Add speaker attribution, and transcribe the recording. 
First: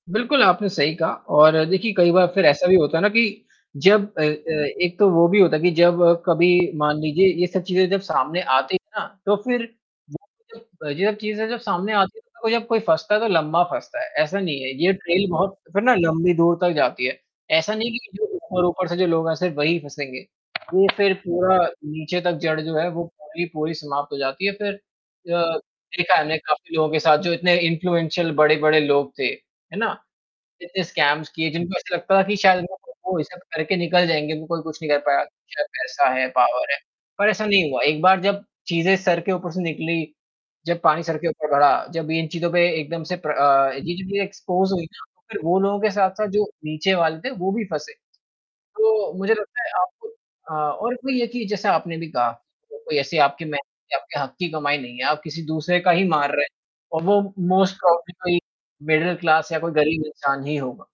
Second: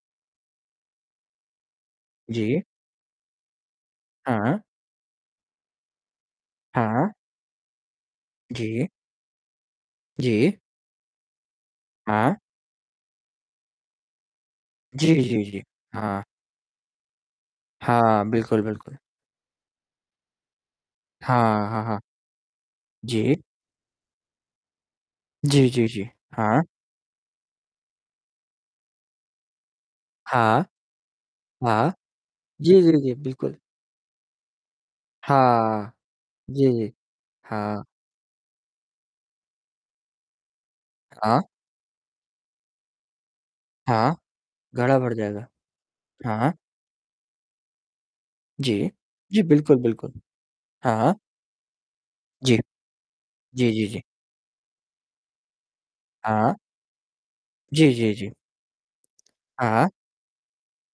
Speaker 1: बिल्कुल, आपने सही कहा और देखिए कई बार फ़िर
Speaker 2: जी।
Speaker 1: ऐसा भी होता है ना कि जब अ अ,
Speaker 2: हाँ।
Speaker 1: एक तो वो भी होता है कि जब कभी मान
Speaker 2: हाँ।
Speaker 1: लीजिए ये सब चीज़ें जब सामने आती
Speaker 2: जी।
Speaker 1: हैं ना तो फ़िर
Speaker 2: जी।
Speaker 1: [unintelligible] अ, जब चीज़ें जब सामने आती हैं
Speaker 2: हाँ।
Speaker 1: तो जब कोई फँसता है, तो लंबा फँसता है, ऐसा नहीं है ये
Speaker 2: जी,
Speaker 1: ट्रेल
Speaker 2: जी,
Speaker 1: बहुत
Speaker 2: जी।
Speaker 1: फ़िर ना
Speaker 2: हाँ।
Speaker 1: लंबी दूर तक जाती है, ऐसा नहीं कि
Speaker 2: हाँ,
Speaker 1: जो
Speaker 2: बिल्कुल,
Speaker 1: ऊपर-ऊपर
Speaker 2: बिल्कुल।
Speaker 1: से जो लोग आएँ सिर्फ़ वही फँसेंगे। ये फ़िर पूरा
Speaker 2: हाँ। हाँ, हाँ।
Speaker 1: नीचे तक जड़ जो है वो
Speaker 2: जी।
Speaker 1: पूरी पूरी समाप्त हो जाती है फ़िर अ,
Speaker 2: जी, जी, जी।
Speaker 1: देखा है हमने
Speaker 2: हाँ।
Speaker 1: काफ़ी लोगों के साथ जो इतने इन्फ्लुएंशल बड़े-बड़े लोग थे, है ना?
Speaker 2: हाँ।
Speaker 1: इतने स्कैम्स किए जिनको
Speaker 2: हाँ।
Speaker 1: ऐसा लगता था कि शायद
Speaker 2: जी,
Speaker 1: मैं
Speaker 2: जी, जी
Speaker 1: वो ये सब
Speaker 2: बिल्कुल।
Speaker 1: करके निकल जाएँगे, वो कोई कुछ नहीं कर पाया अच्छा
Speaker 2: हाँ।
Speaker 1: पैसा है,
Speaker 2: जी,
Speaker 1: पावर है।
Speaker 2: जी।
Speaker 1: पर ऐसा नहीं हुआ
Speaker 2: हाँ।
Speaker 1: एक बार जब चीज़ें सर के ऊपर से निकली, जब पानी सर के
Speaker 2: हाँ।
Speaker 1: ऊपर बढ़ा, जब इन चीज़ों पे एकदम से प्र अ, ये
Speaker 2: हाँ।
Speaker 1: चीज़े एक्सपोज़ हुई
Speaker 2: घड़ा
Speaker 1: ना,
Speaker 2: भर
Speaker 1: तो फ़िर
Speaker 2: जाएगा।
Speaker 1: वो लोगों के साथ-साथ जो
Speaker 2: हाँ।
Speaker 1: नीचे वाले थे, वो भी फँसे।
Speaker 2: जी,
Speaker 1: तो मुझे
Speaker 2: जी
Speaker 1: लगता है
Speaker 2: बिल्कुल,
Speaker 1: आप
Speaker 2: बिल्कुल।
Speaker 1: हाँ, और इसमें
Speaker 2: हाँ।
Speaker 1: ये है कि जैसा आपने भी कहा,
Speaker 2: जी।
Speaker 1: कोई ऐसी आपकी मेहनत
Speaker 2: जी, जी,
Speaker 1: की,
Speaker 2: जी।
Speaker 1: आपके हक़ की कमाई नहीं है आप किसी दूसरे का ही मार रहे हैं।
Speaker 2: हाँ।
Speaker 1: और वो मोस्ट
Speaker 2: जी, जी,
Speaker 1: प्रॉबेबली
Speaker 2: जी।
Speaker 1: तो एक मिडल क्लास या कोई
Speaker 2: हाँ।
Speaker 1: गरीब इंसान ही होगा।